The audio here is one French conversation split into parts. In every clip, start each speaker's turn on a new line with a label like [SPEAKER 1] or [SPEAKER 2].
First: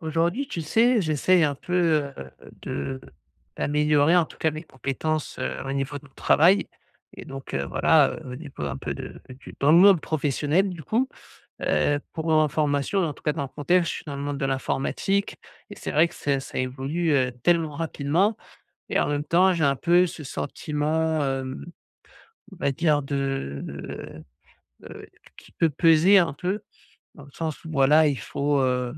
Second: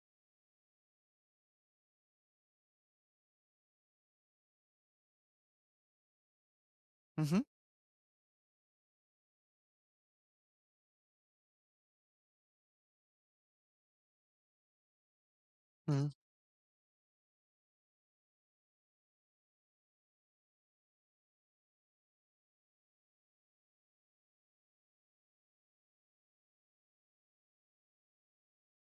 [SPEAKER 1] Aujourd'hui, tu sais, j'essaye un peu, de d'améliorer en tout cas mes compétences, au niveau de mon travail. Et
[SPEAKER 2] Mhm,
[SPEAKER 1] donc voilà, au niveau un peu de du dans le monde professionnel du coup, pour mon formation, en tout cas dans le contexte, je suis dans le monde de l'informatique. Et c'est
[SPEAKER 2] mhm,
[SPEAKER 1] vrai que ça évolue, tellement rapidement. Et en même temps, j'ai un peu ce sentiment, on va dire de, heu, qui peut peser un peu, dans le sens où voilà,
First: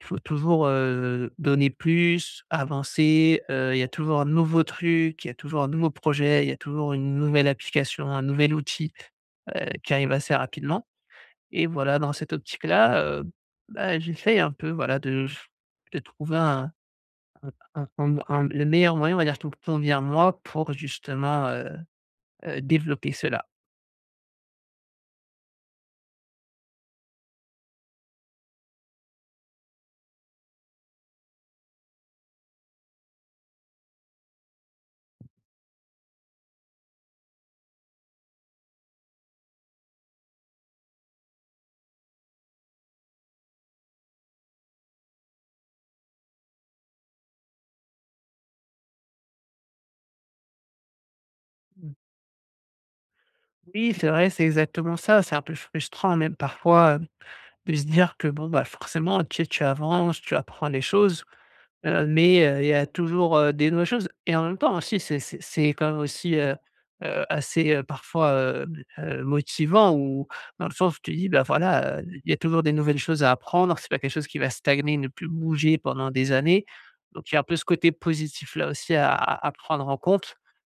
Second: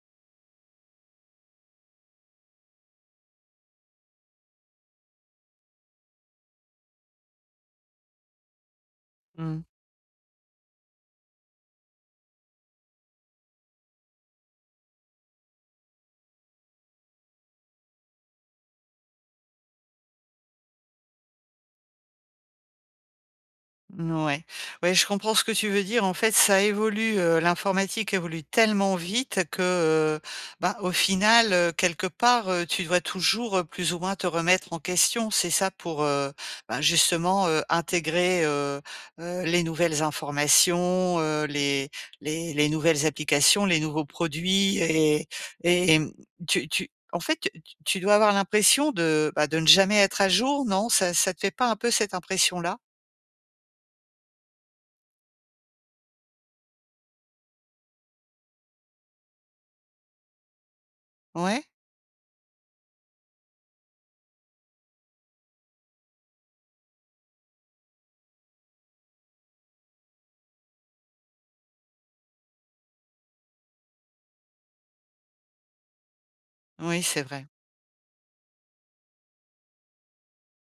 [SPEAKER 1] il faut toujours, donner plus, avancer, il y a toujours un nouveau truc, il y a toujours un nouveau projet, il y a toujours une nouvelle application, un nouvel outil,
[SPEAKER 2] mhm.
[SPEAKER 1] qui arrive assez rapidement. Et voilà, dans cette optique-là, bah, j'essaye un peu voilà de trouver un le meilleur moyen, on va dire, qui me convient à moi pour justement, développer cela.
[SPEAKER 2] Ouais. Ouais, je comprends ce que tu veux dire. En fait, ça évolue, l'informatique évolue tellement vite que, bah, au final, quelque part, tu dois toujours, plus ou moins te remettre en question. C'est ça pour, bah, justement, intégrer, les nouvelles informations, les les nouvelles applications, les nouveaux produits et tu tu en fait, tu dois avoir l'impression de, bah, de ne jamais être à jour, non? Ça te fait pas un peu
[SPEAKER 1] Mmh.
[SPEAKER 2] cette impression-là?
[SPEAKER 1] Oui, c'est vrai, c'est exactement ça. C'est un peu frustrant même parfois, de se dire que bon, bah, forcément, tu sais, tu avances, tu apprends les choses,
[SPEAKER 2] Ouais?
[SPEAKER 1] mais il y a toujours, des nouvelles choses. Et en même temps aussi, c'est quand même aussi, assez, parfois, motivant ou dans le sens où tu dis: «Bah, voilà, il y a toujours des nouvelles choses à apprendre, c'est pas quelque chose qui va stagner, ne plus bouger pendant des années».
[SPEAKER 2] Oui, c'est
[SPEAKER 1] Donc il y a un
[SPEAKER 2] vrai.
[SPEAKER 1] peu ce côté positif-là aussi à prendre en compte,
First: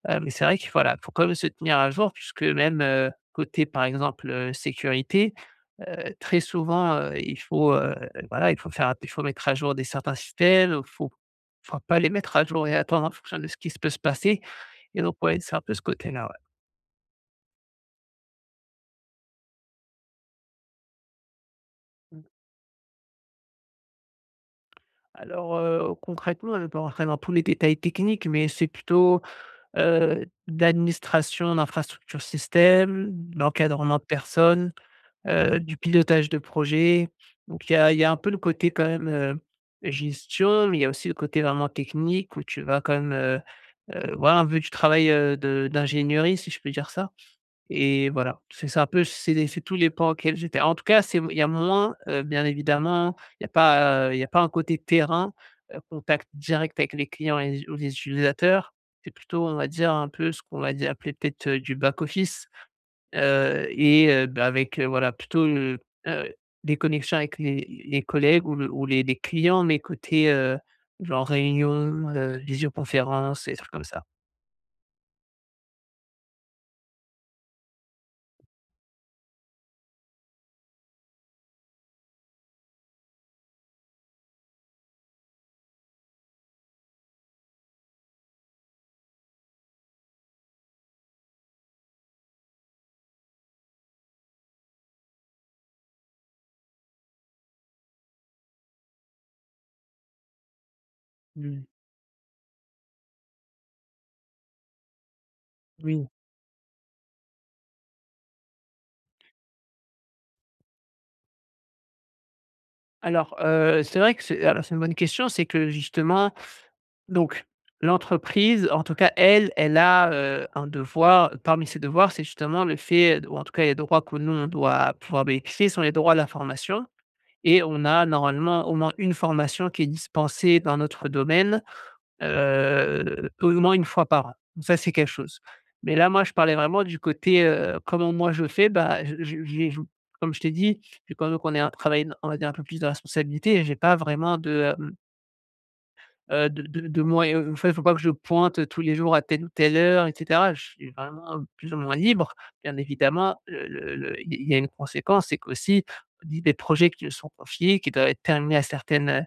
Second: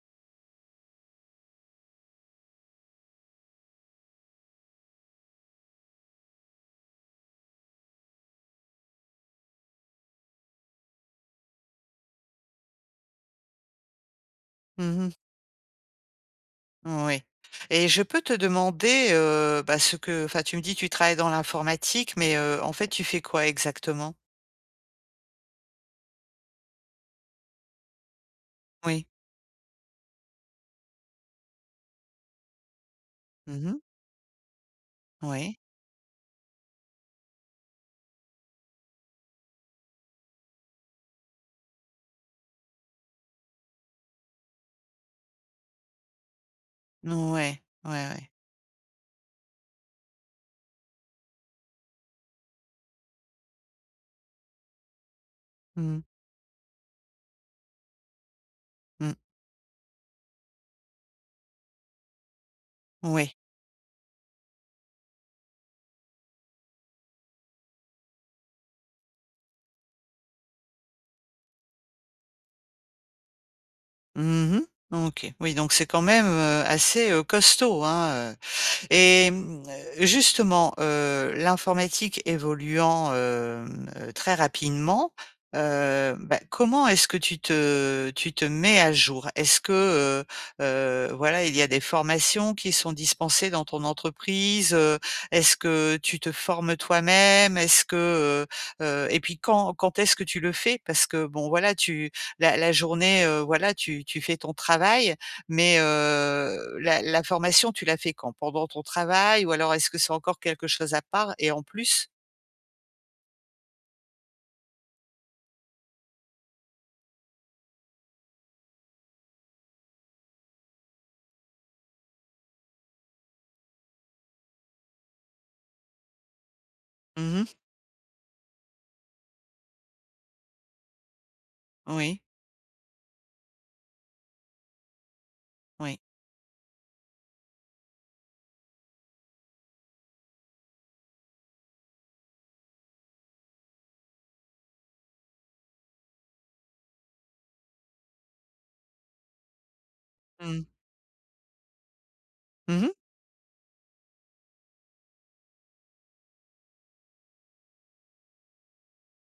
[SPEAKER 1] mais c'est vrai que voilà, faut quand même se tenir à jour puisque même, côté, par exemple, sécurité. Très souvent, il faut, voilà, il faut mettre à jour des certains systèmes. Il faut faut pas les mettre à jour et attendre en fonction de ce qui se peut se passer. Et
[SPEAKER 2] Mmh.
[SPEAKER 1] donc ouais, c'est un peu ce côté-là, ouais.
[SPEAKER 2] Oui, et je peux te demander, bah, ce que enfin, tu me dis tu travailles dans l'informatique, mais en fait, tu fais quoi exactement?
[SPEAKER 1] Alors, concrètement, je ne vais pas rentrer dans tous les détails techniques, mais c'est
[SPEAKER 2] Oui.
[SPEAKER 1] plutôt, d'administration d'infrastructure système,
[SPEAKER 2] Mmh mh.
[SPEAKER 1] d'encadrement de personnes,
[SPEAKER 2] Oui.
[SPEAKER 1] du pilotage de projet. Donc il y a un peu le côté quand même, gestion, mais il y a aussi le côté vraiment technique où tu vas quand même, voilà un peu du travail, de d'ingénierie, si je peux dire ça.
[SPEAKER 2] Ouais. Ouais,
[SPEAKER 1] Et
[SPEAKER 2] ouais.
[SPEAKER 1] voilà, c'est ça un peu, c'est tous les pans auxquels j'étais. En tout cas, c'est il y a moins, bien évidemment, il y a pas, il y a pas un côté terrain,
[SPEAKER 2] Mmh.
[SPEAKER 1] contact direct avec les clients et ou les utilisateurs. C'est
[SPEAKER 2] Mmh.
[SPEAKER 1] plutôt, on va dire, un peu ce qu'on va dire appeler peut-être, du back office.
[SPEAKER 2] Oui.
[SPEAKER 1] Et bah, avec, voilà plutôt, heu, des connexions avec les collègues ou le ou les clients, mais côté, genre réunion, visioconférence, des trucs comme ça.
[SPEAKER 2] Mmh. OK. Oui, donc c'est quand même, assez, costaud, hein. Et mmh, justement, l'informatique évoluant, très rapidement, bah, comment est-ce que tu te mets à jour? Est-ce que, voilà, il y a des formations qui sont dispensées dans ton entreprise? Est-ce que tu te formes toi-même? Est-ce que, et puis quand est-ce que tu le fais? Parce que bon,
[SPEAKER 1] Mmh.
[SPEAKER 2] voilà, tu la journée, voilà, tu fais ton travail, mais
[SPEAKER 1] Oui.
[SPEAKER 2] la la formation, tu l'as fait quand? Pendant ton travail? Ou alors est-ce que c'est encore quelque chose à part? Et en plus?
[SPEAKER 1] Alors, c'est vrai que c'est une bonne question, c'est que justement donc l'entreprise, en tout cas elle, elle a, un devoir, parmi ses devoirs, c'est justement le fait ou en tout cas les droits que nous on doit pouvoir bénéficier sont les droits à la formation.
[SPEAKER 2] Mmh.
[SPEAKER 1] Et on a normalement au moins une formation qui est dispensée dans notre domaine,
[SPEAKER 2] Oui,
[SPEAKER 1] Au moins une fois par an. Ça, c'est quelque chose. Mais
[SPEAKER 2] oui.
[SPEAKER 1] là, moi, je parlais vraiment du côté, comment moi je fais, bah, je j'ai jou, comme je t'ai dit, j'ai quand même qu'on ait un travail, on va dire un peu plus de responsabilité et j'ai pas vraiment de, de moyen en fait, il faut pas que je pointe tous les jours à telle ou telle heure et cetera. Je
[SPEAKER 2] Mmh.
[SPEAKER 1] suis vraiment plus ou moins libre. Bien
[SPEAKER 2] Mmh.
[SPEAKER 1] évidemment, le il y a une conséquence, c'est qu'aussi, des projets qui me sont confiés, qui doivent être terminés à certaines,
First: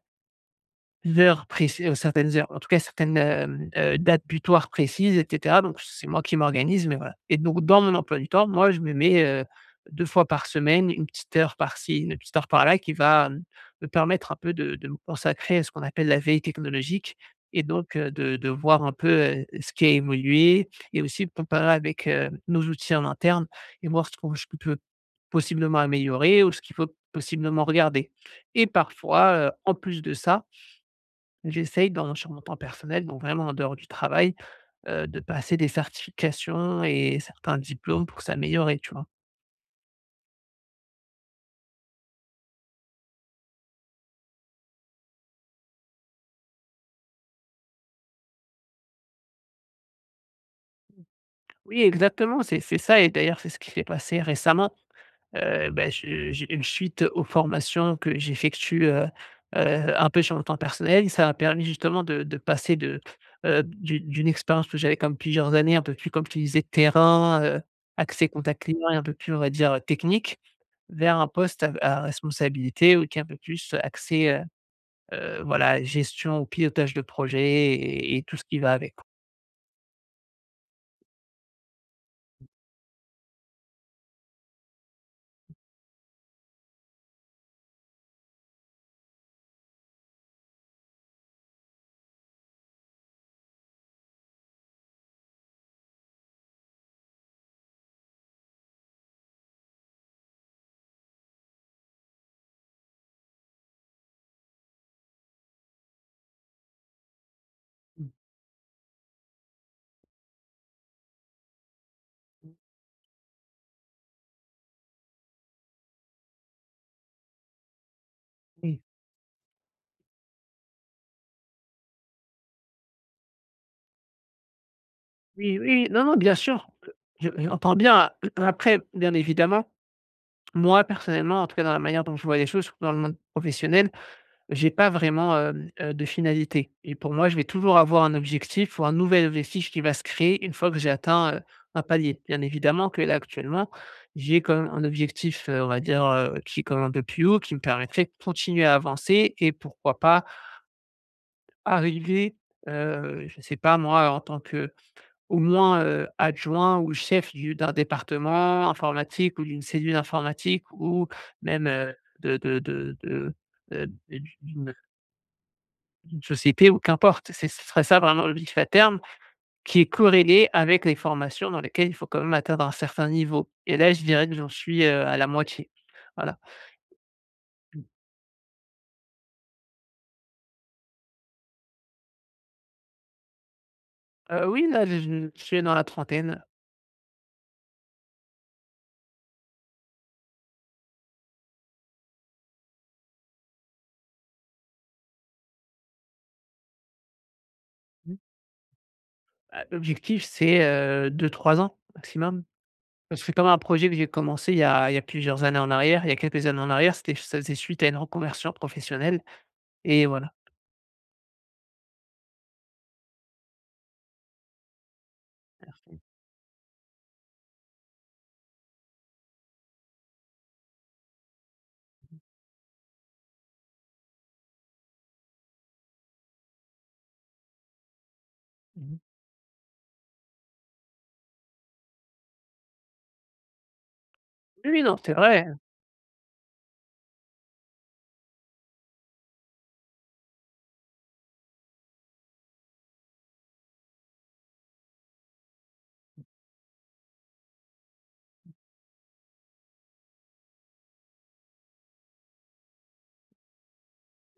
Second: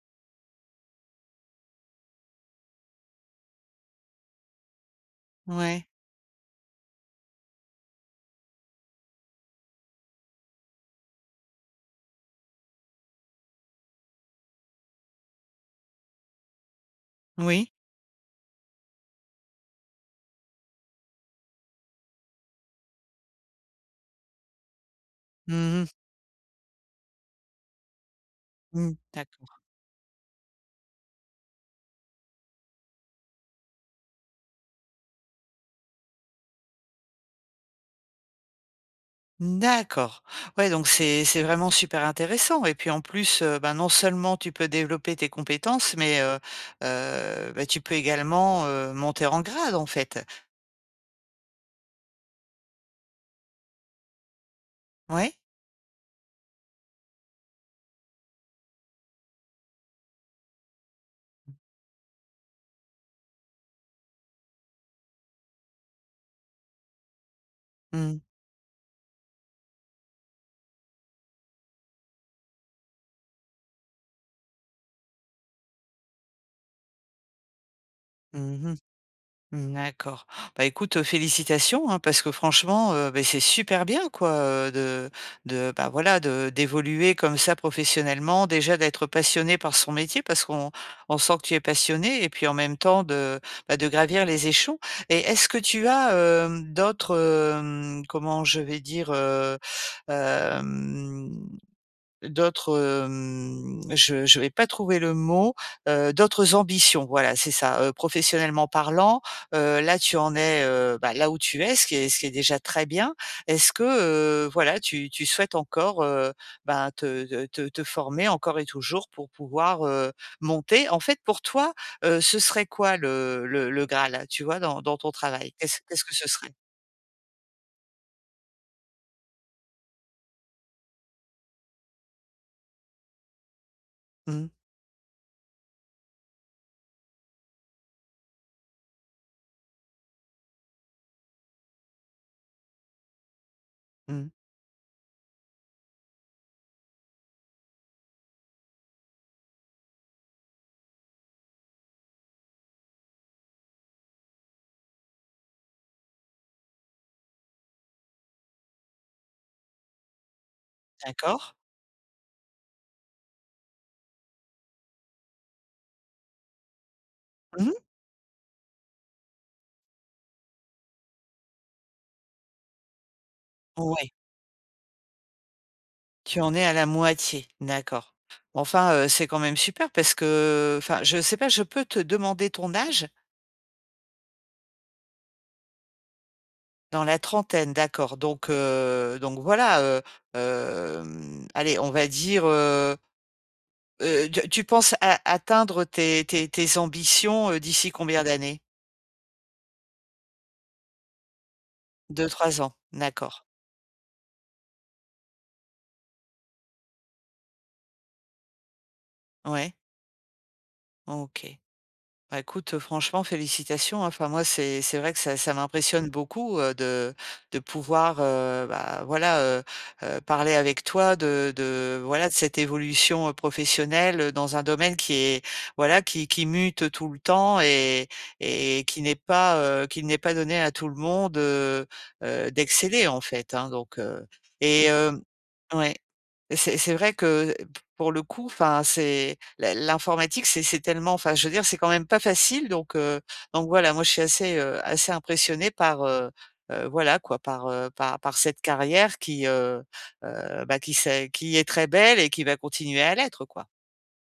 [SPEAKER 1] Heures préci certaines heures, en tout cas certaines, dates butoirs précises et cetera, donc
[SPEAKER 2] Ouais.
[SPEAKER 1] c'est moi qui m'organise, mais voilà. Et donc dans mon emploi du temps, moi je me mets, 2 fois par semaine, une petite heure par-ci, une petite heure par-là qui va, me permettre un peu de me consacrer à ce qu'on appelle la veille technologique. Et
[SPEAKER 2] Oui.
[SPEAKER 1] donc de voir un peu, ce qui a évolué et aussi de comparer avec, nos outils en interne et voir ce qu'on je peux possiblement
[SPEAKER 2] Mmh mh.
[SPEAKER 1] améliorer ou ce qu'il faut possiblement regarder. Et
[SPEAKER 2] Mmh.
[SPEAKER 1] parfois,
[SPEAKER 2] D'accord.
[SPEAKER 1] en plus de ça, j'essaye dans sur mon temps personnel, donc vraiment en dehors du travail, de passer des certifications et certains diplômes pour s'améliorer, tu vois?
[SPEAKER 2] D'accord. Ouais, donc c'est vraiment super intéressant et puis en plus, ben, non seulement tu peux développer tes compétences, mais bah, tu peux également, monter en grade, en fait.
[SPEAKER 1] Oui, exactement, c'est ça et d'ailleurs, c'est ce qui s'est passé récemment.
[SPEAKER 2] Ouais.
[SPEAKER 1] Bah, je j'ai une suite aux formations que j'effectue, heu, un peu sur le temps personnel. Ça m'a permis justement de passer de, d'une expérience que j'avais comme plusieurs années, un peu plus comme tu disais terrain,
[SPEAKER 2] Mmh.
[SPEAKER 1] accès contact client et un peu plus on va dire, technique, vers un poste à responsabilité ou qui est un peu plus axé, voilà gestion ou pilotage de projet. Et tout ce qui va
[SPEAKER 2] Mmh.
[SPEAKER 1] avec.
[SPEAKER 2] Mmh, d'accord. Bah, écoute, félicitations, hein, parce que franchement, beh, c'est super bien quoi, heu, de bah, voilà, de d'évoluer comme ça professionnellement. Déjà d'être passionné par son métier parce qu'on on sent que tu es passionné et puis en même temps de, bah, de gravir les échelons et est-ce que tu as, d'autres, comment je vais dire, hem d'autres, hem, je vais pas trouver le mot, d'autres ambitions, voilà, c'est ça, professionnellement parlant, là tu en es, bah, là où tu es, ce qui est
[SPEAKER 1] Mmh.
[SPEAKER 2] déjà très bien. Est-ce que, voilà, tu souhaites encore, ben, te former encore et
[SPEAKER 1] Oui,
[SPEAKER 2] toujours pour pouvoir, monter? En fait, pour toi, ce serait quoi le Graal, tu vois, dans dans ton travail?
[SPEAKER 1] oui, oui,
[SPEAKER 2] Qu'est-ce
[SPEAKER 1] oui,
[SPEAKER 2] qu'est-ce
[SPEAKER 1] non,
[SPEAKER 2] que
[SPEAKER 1] non,
[SPEAKER 2] ce
[SPEAKER 1] bien
[SPEAKER 2] serait?
[SPEAKER 1] sûr, je j'entends bien. Après, bien évidemment, moi, personnellement, en tout cas dans la manière dont je vois les choses, surtout dans le monde professionnel,
[SPEAKER 2] Mmh,
[SPEAKER 1] j'ai pas vraiment, de finalité et pour moi, je vais toujours avoir un objectif ou un nouvel objectif qui va se créer une fois que j'ai atteint, un palier. Bien évidemment que là, actuellement,
[SPEAKER 2] mmh.
[SPEAKER 1] j'ai quand même un objectif, on va dire, qui est quand même un peu plus haut, qui me permettrait de continuer à avancer et pourquoi pas arriver, je ne sais pas moi, en tant que au moins, adjoint ou chef du d'un département informatique ou d'une cellule informatique ou
[SPEAKER 2] D'accord.
[SPEAKER 1] même, de de de de, heu, d'une société ou qu'importe. C'est ce
[SPEAKER 2] Mmh.
[SPEAKER 1] serait ça vraiment l'objectif à terme qui est corrélé avec les formations dans lesquelles il faut quand même atteindre un certain niveau. Et là, je
[SPEAKER 2] Ouais.
[SPEAKER 1] dirais que j'en suis, à la moitié. Voilà.
[SPEAKER 2] Tu en es à la moitié,
[SPEAKER 1] Mmh.
[SPEAKER 2] d'accord. Enfin, c'est quand même super parce que enfin, je sais pas, je peux te demander ton âge?
[SPEAKER 1] Oui, là, je suis dans la trentaine.
[SPEAKER 2] Dans la trentaine, d'accord, donc voilà, allez, on va dire, tu penses a atteindre tes ambitions, d'ici
[SPEAKER 1] Mmh.
[SPEAKER 2] combien d'années?
[SPEAKER 1] Bah, l'objectif, c'est deux trois ans
[SPEAKER 2] Deux
[SPEAKER 1] maximum.
[SPEAKER 2] trois ans,
[SPEAKER 1] C'est
[SPEAKER 2] d'accord.
[SPEAKER 1] comme un projet que j'ai commencé il y a plusieurs années en arrière, il y a quelques années en arrière, c'était ça faisait suite à une reconversion professionnelle.
[SPEAKER 2] Ouais,
[SPEAKER 1] Et voilà.
[SPEAKER 2] OK. Bah, écoute, franchement félicitations, hein. Enfin moi c'est vrai que ça
[SPEAKER 1] Mmh.
[SPEAKER 2] m'impressionne beaucoup, de pouvoir, bah, voilà, parler avec toi de voilà, de cette évolution, professionnelle, dans un domaine qui est voilà, qui mute tout le temps et
[SPEAKER 1] Mmh.
[SPEAKER 2] qui n'est pas, qu'il n'est pas donné à tout le monde, d'exceller en fait, hein, donc
[SPEAKER 1] Oui,
[SPEAKER 2] et
[SPEAKER 1] non, c'est
[SPEAKER 2] hem
[SPEAKER 1] vrai.
[SPEAKER 2] ouais. C'est vrai que, pour le coup, enfin c'est la l'informatique, c'est tellement enfin, je veux dire, c'est quand même pas facile donc voilà, moi je suis assez, assez impressionnée par, voilà quoi, par, par par cette carrière qui, bah, qui s'est qui est très belle et qui va continuer à l'être quoi.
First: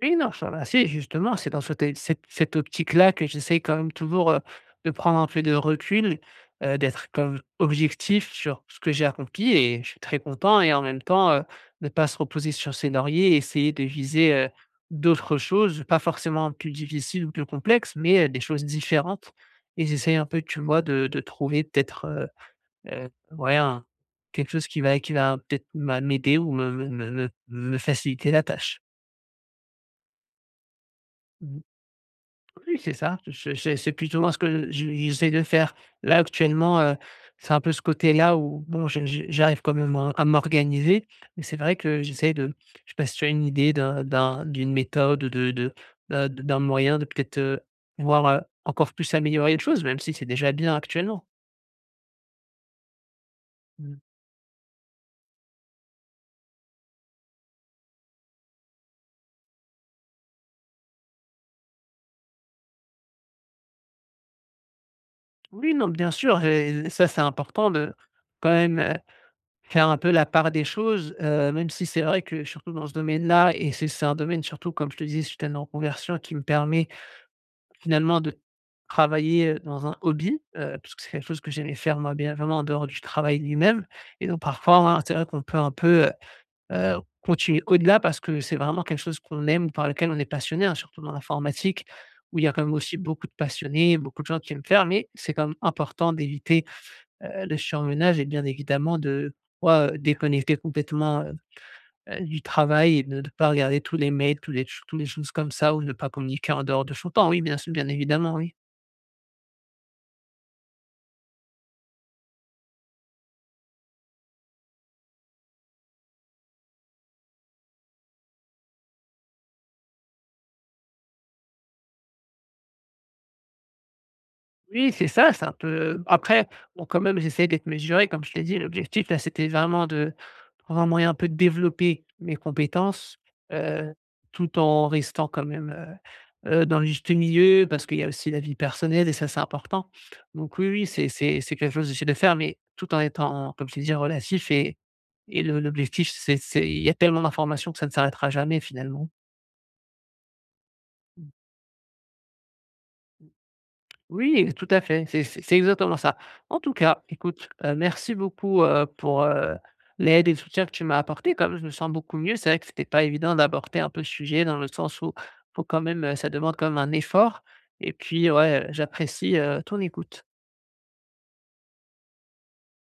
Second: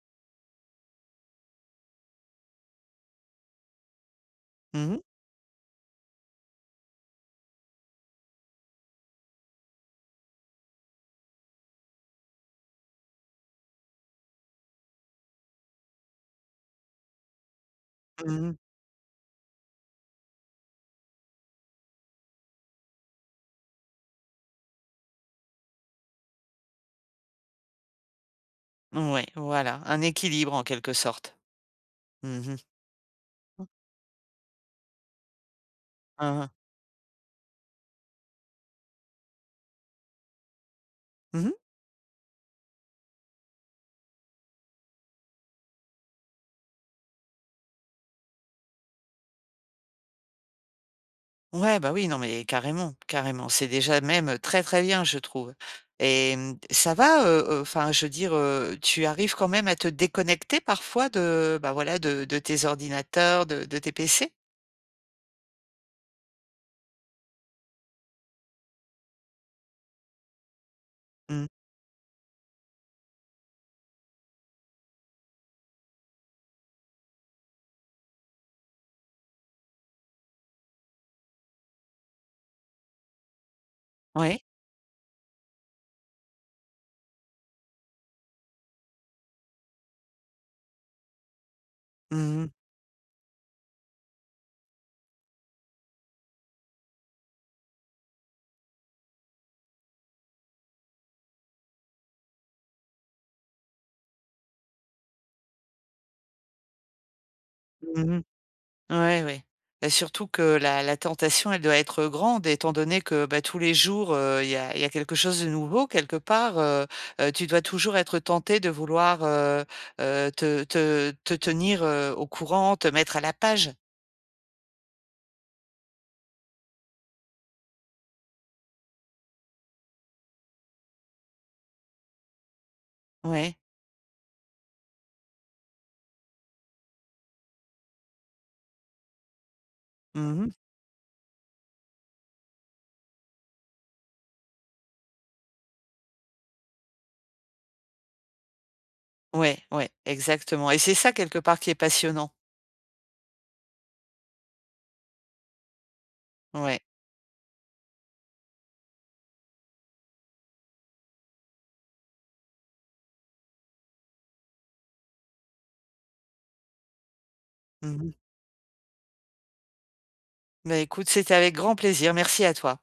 [SPEAKER 1] Oui, non, ça va, si, justement, c'est dans cette optique-là que j'essaye quand même toujours, de
[SPEAKER 2] Mmh mh.
[SPEAKER 1] prendre un peu de recul, d'être comme objectif sur ce que j'ai accompli et je suis très content. Et en même temps, ne pas se reposer sur ses lauriers et essayer de viser, d'autres choses, pas forcément plus difficiles ou plus complexes, mais, des
[SPEAKER 2] Mmh.
[SPEAKER 1] choses différentes. Et j'essaye un peu, tu vois, de trouver peut-être, heu, ouais, un quelque chose qui va peut-être m'aider ou me faciliter la tâche.
[SPEAKER 2] Ouais, voilà, un équilibre en quelque sorte. Mmh mh.
[SPEAKER 1] Oui, c'est ça.
[SPEAKER 2] Mmh.
[SPEAKER 1] Je c'est plutôt moi ce que je j'essaie de faire. Là,
[SPEAKER 2] Mmh.
[SPEAKER 1] actuellement, c'est un peu ce côté-là où bon, je j'arrive quand même à m'organiser, mais
[SPEAKER 2] Mmh.
[SPEAKER 1] c'est vrai que j'essaie de je sais pas si tu as une idée d'une méthode, d'un moyen de peut-être, pouvoir, encore plus améliorer les choses, même si c'est déjà bien actuellement.
[SPEAKER 2] Ouais, bah oui, non, mais carrément, carrément. C'est
[SPEAKER 1] Mmh.
[SPEAKER 2] déjà même très, très bien, je trouve. Et mmh, ça va, enfin, je veux dire, tu arrives quand même à te déconnecter parfois de, bah, voilà, de tes ordinateurs, de tes PC?
[SPEAKER 1] Oui, non, bien sûr et ça, c'est important de quand même, faire un peu la part des choses,
[SPEAKER 2] Mmh.
[SPEAKER 1] même si c'est vrai que surtout dans ce domaine-là. Et c'est un domaine surtout comme je te disais, je suis tellement en conversion qui me permet finalement de travailler, dans un hobby, parce que c'est quelque chose que j'aimais faire moi bien vraiment en dehors du travail lui-même. Et donc
[SPEAKER 2] Ouais.
[SPEAKER 1] parfois, hein, c'est vrai qu'on peut un peu, heu, continuer au-delà parce que c'est vraiment quelque chose qu'on aime, par lequel on est passionné, hein, surtout dans l'informatique où il
[SPEAKER 2] Mmh.
[SPEAKER 1] y a quand même aussi beaucoup de passionnés, beaucoup de gens qui aiment faire. Mais c'est quand même important d'éviter le surmenage est bien évidemment de soit déconnecter complètement, du travail et de ne pas regarder tous les mails, tous les choses comme ça ou ne pas communiquer en dehors de son temps. Oui, bien sûr, bien
[SPEAKER 2] Mmh.
[SPEAKER 1] évidemment, oui.
[SPEAKER 2] Ouais, ouais. Bah, surtout que la la tentation, elle doit être grande étant donné que, bah, tous les jours, il y a quelque chose de nouveau quelque part, tu dois toujours être tenté de vouloir, te tenir, au courant, te mettre à la page.
[SPEAKER 1] Oui, c'est ça, c'est un peu après, bon, quand même, j'essaie d'être mesuré, comme je t'ai dit, l'objectif, là, c'était vraiment de trouver un moyen un peu de développer mes compétences,
[SPEAKER 2] Ouais.
[SPEAKER 1] heu, tout en restant quand même, dans le juste milieu parce qu'il y a aussi la vie personnelle et ça, c'est important.
[SPEAKER 2] Mmh.
[SPEAKER 1] Donc oui, oui, c'est quelque chose que j'essaie de faire, mais tout en étant, comme je t'ai dit, relatif. Et le l'objectif, c'est il y a tellement d'informations que ça ne s'arrêtera jamais, finalement.
[SPEAKER 2] Ouais, ouais, exactement et c'est ça quelque part qui est passionnant.
[SPEAKER 1] Oui, tout à fait, c'est exactement ça. En tout
[SPEAKER 2] Ouais.
[SPEAKER 1] cas, écoute, merci beaucoup, pour, l'aide et le soutien que tu m'as apporté. Comme je me sens beaucoup mieux. C'est vrai que c'était pas évident d'aborder un peu le sujet dans le sens où, faut quand même, ça demande comme un effort. Et
[SPEAKER 2] Mmh.
[SPEAKER 1] puis ouais, j'apprécie, ton écoute.
[SPEAKER 2] Bah, écoute, c'était avec grand plaisir. Merci à toi.